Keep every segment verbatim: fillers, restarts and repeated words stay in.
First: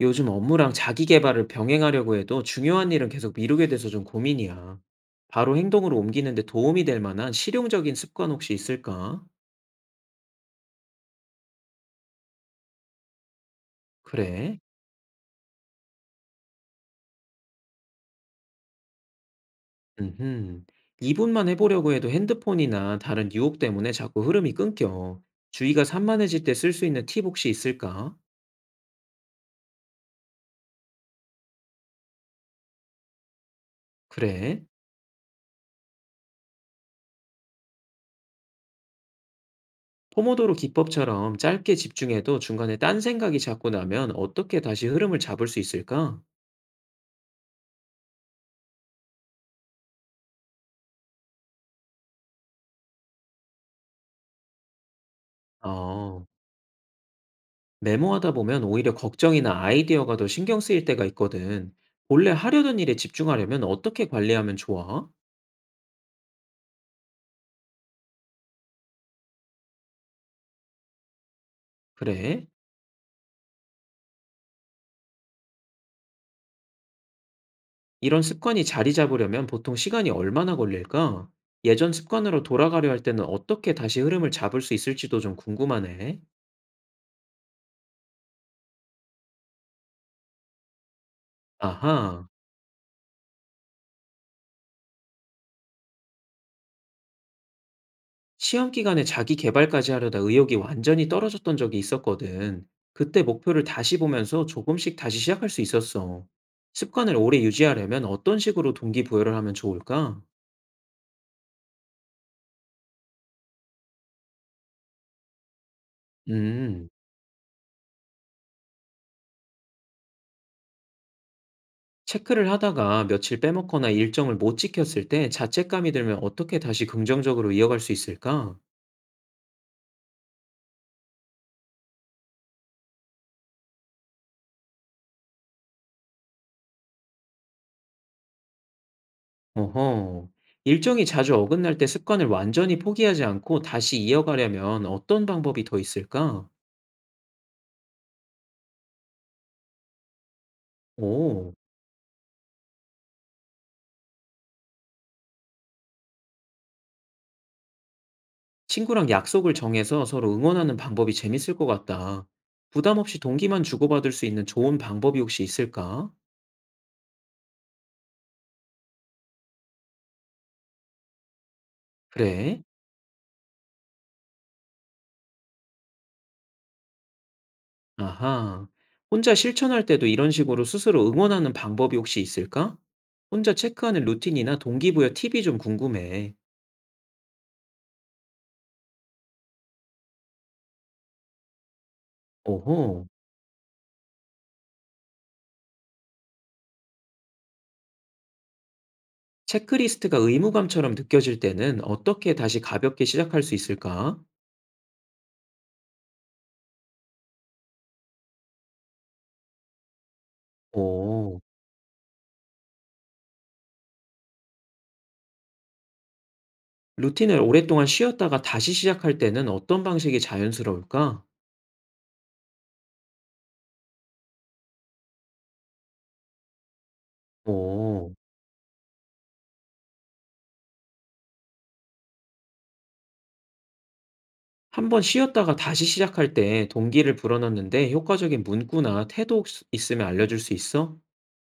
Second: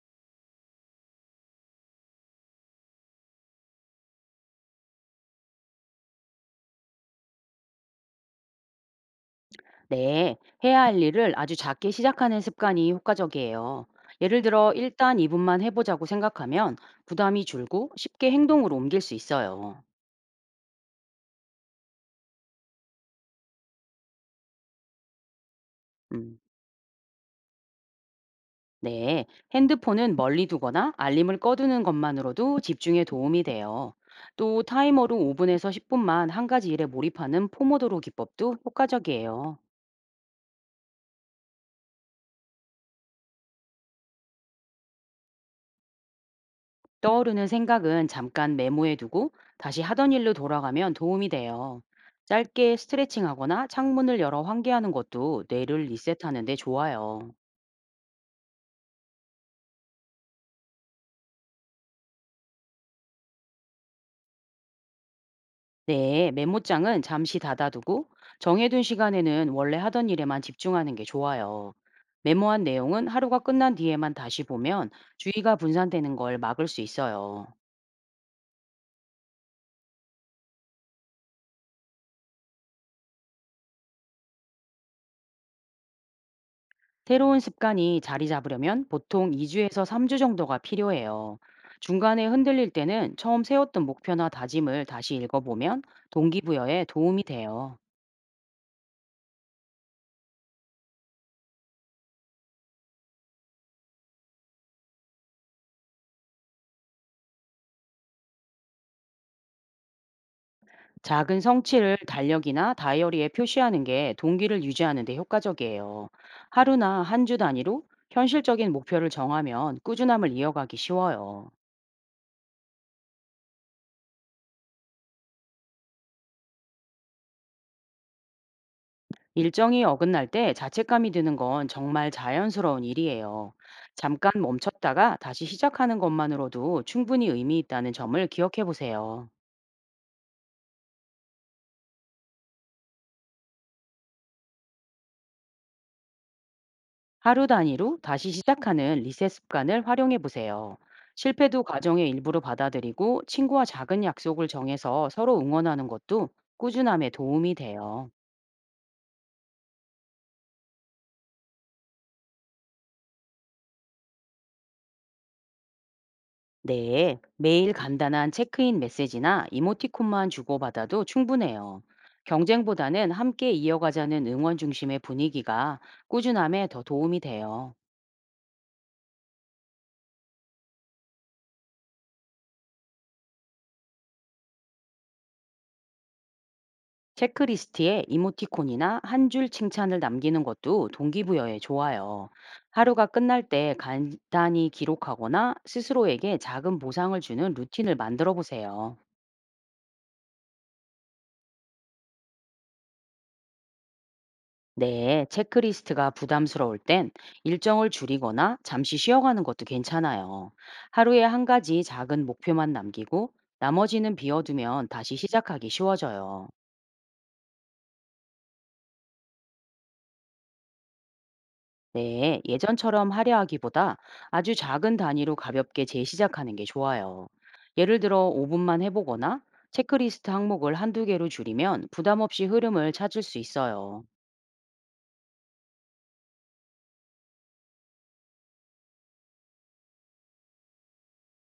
요즘 업무랑 자기 계발을 병행하려고 해도 중요한 일은 계속 미루게 돼서 좀 고민이야. 바로 행동으로 옮기는데 도움이 될 만한 실용적인 습관 혹시 있을까? 네, 해야 할 일을 아주 작게 시작하는 습관이 효과적이에요. 예를 그래. 들어, 일단 이 분만 해보자고 생각하면 부담이 줄고 쉽게 행동으로 옮길 수 있어요. 음흠. 이 분만 해보려고 해도 핸드폰이나 다른 유혹 때문에 자꾸 흐름이 끊겨. 주의가 음, 산만해질 때 쓸 수 있는 팁 혹시 있을까? 네, 핸드폰은 멀리 두거나 알림을 꺼두는 것만으로도 집중에 도움이 돼요. 또 그래. 타이머로 오 분에서 십 분만 한 가지 일에 몰입하는 포모도로 기법도 효과적이에요. 포모도로 기법처럼 짧게 집중해도 중간에 딴 생각이 자꾸 나면 어떻게 다시 흐름을 잡을 수 있을까? 떠오르는 생각은 잠깐 메모해 두고 다시 하던 일로 돌아가면 도움이 돼요. 짧게 스트레칭하거나 창문을 열어 환기하는 것도 뇌를 어. 리셋하는 데 좋아요. 메모하다 보면 오히려 걱정이나 아이디어가 더 신경 쓰일 때가 있거든. 본래 하려던 일에 집중하려면 어떻게 관리하면 좋아? 네, 메모장은 잠시 닫아두고 정해둔 시간에는 원래 하던 일에만 집중하는 게 좋아요. 그래? 메모한 내용은 하루가 끝난 뒤에만 다시 보면 주의가 분산되는 걸 막을 수 있어요. 이런 습관이 자리 잡으려면 보통 시간이 얼마나 걸릴까? 예전 습관으로 돌아가려 할 때는 어떻게 다시 흐름을 잡을 수 있을지도 좀 궁금하네. 새로운 습관이 자리 잡으려면 보통 이 주에서 삼 주 정도가 필요해요. 중간에 아하, 흔들릴 때는 처음 세웠던 목표나 다짐을 다시 읽어보면 동기부여에 도움이 돼요. 시험 기간에 자기 개발까지 하려다 의욕이 완전히 떨어졌던 적이 있었거든. 그때 목표를 다시 보면서 조금씩 다시 시작할 수 있었어. 습관을 오래 유지하려면 어떤 식으로 동기부여를 하면 좋을까? 작은 성취를 달력이나 다이어리에 표시하는 게 동기를 유지하는 데 효과적이에요. 음, 하루나 한 주 단위로 현실적인 목표를 정하면 꾸준함을 이어가기 쉬워요. 체크를 하다가 며칠 빼먹거나 일정을 못 지켰을 때 자책감이 들면 어떻게 다시 긍정적으로 이어갈 수 있을까? 일정이 어긋날 때 자책감이 드는 건 정말 자연스러운 일이에요. 잠깐 멈췄다가 다시 시작하는 것만으로도 충분히 의미 있다는 점을 기억해 보세요. 어허. 일정이 자주 어긋날 때 습관을 완전히 포기하지 않고 다시 이어가려면 어떤 방법이 더 있을까? 하루 단위로 다시 시작하는 리셋 습관을 활용해 보세요. 오, 실패도 과정의 일부로 받아들이고 친구와 작은 약속을 정해서 서로 응원하는 것도 꾸준함에 도움이 돼요. 친구랑 약속을 정해서 서로 응원하는 방법이 재밌을 것 같다. 부담 없이 동기만 주고받을 수 있는 좋은 방법이 혹시 있을까? 네, 매일 간단한 체크인 메시지나 이모티콘만 주고받아도 충분해요. 그래. 경쟁보다는 함께 이어가자는 응원 중심의 분위기가 꾸준함에 더 도움이 돼요. 아하. 혼자 실천할 때도 이런 식으로 스스로 응원하는 방법이 혹시 있을까? 혼자 체크하는 루틴이나 동기부여 팁이 좀 궁금해. 체크리스트에 이모티콘이나 한 줄 칭찬을 남기는 것도 동기부여에 좋아요. 하루가 오호. 끝날 때 간단히 기록하거나 스스로에게 작은 보상을 주는 루틴을 만들어 보세요. 체크리스트가 의무감처럼 느껴질 때는 어떻게 다시 가볍게 시작할 수 있을까? 네, 체크리스트가 부담스러울 땐 일정을 줄이거나 잠시 쉬어가는 것도 괜찮아요. 하루에 오. 한 가지 작은 목표만 남기고 나머지는 비워두면 다시 시작하기 쉬워져요. 루틴을 오랫동안 쉬었다가 다시 시작할 때는 어떤 방식이 자연스러울까? 네, 예전처럼 하려 하기보다 아주 작은 단위로 가볍게 재시작하는 게 좋아요. 예를 오. 들어 오 분만 해보거나 체크리스트 항목을 한두 개로 줄이면 부담 없이 흐름을 찾을 수 있어요. 한번 쉬었다가 다시 시작할 때 동기를 불어넣는데 효과적인 문구나 태도 혹시 있으면 알려줄 수 있어?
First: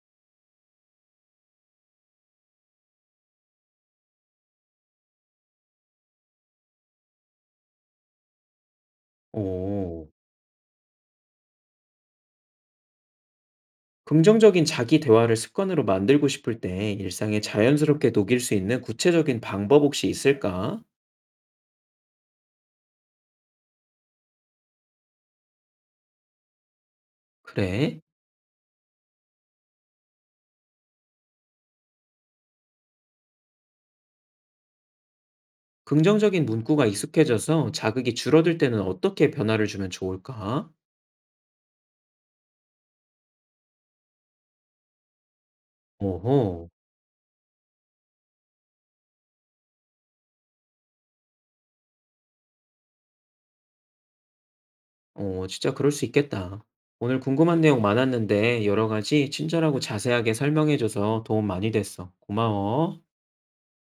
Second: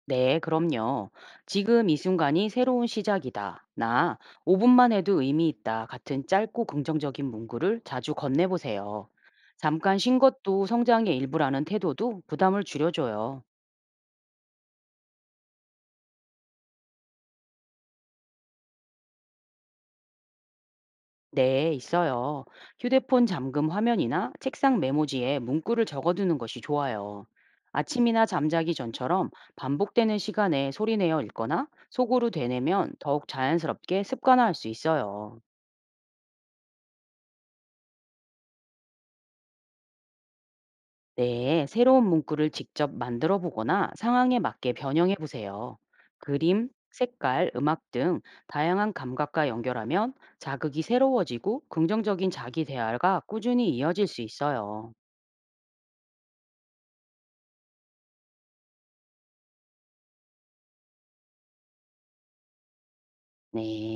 네, 그럼요. 지금 이 순간이 새로운 시작이다. 나 오 분만 해도 의미 있다. 같은 짧고 긍정적인 문구를 자주 건네보세요. 잠깐 오. 쉰 것도 성장의 일부라는 태도도 부담을 줄여줘요. 긍정적인 자기 대화를 습관으로 만들고 싶을 때 일상에 자연스럽게 녹일 수 있는 구체적인 방법 혹시 있을까? 네, 있어요. 휴대폰 잠금 화면이나 책상 메모지에 문구를 적어두는 것이 좋아요. 그래? 아침이나 잠자기 전처럼 반복되는 시간에 소리내어 읽거나 속으로 되뇌면 더욱 자연스럽게 습관화할 수 있어요. 긍정적인 문구가 익숙해져서 자극이 줄어들 때는 어떻게 변화를 주면 좋을까? 네, 새로운 문구를 직접 만들어 보거나 상황에 맞게 변형해 보세요. 그림, 오호, 색깔, 음악 등 다양한 감각과 연결하면 자극이 새로워지고 긍정적인 자기 대화가 꾸준히 이어질 수 있어요. 어, 진짜 그럴 수 있겠다. 오늘 궁금한 내용 많았는데 여러 가지 친절하고 자세하게 설명해줘서 도움 많이 됐어. 고마워. 네.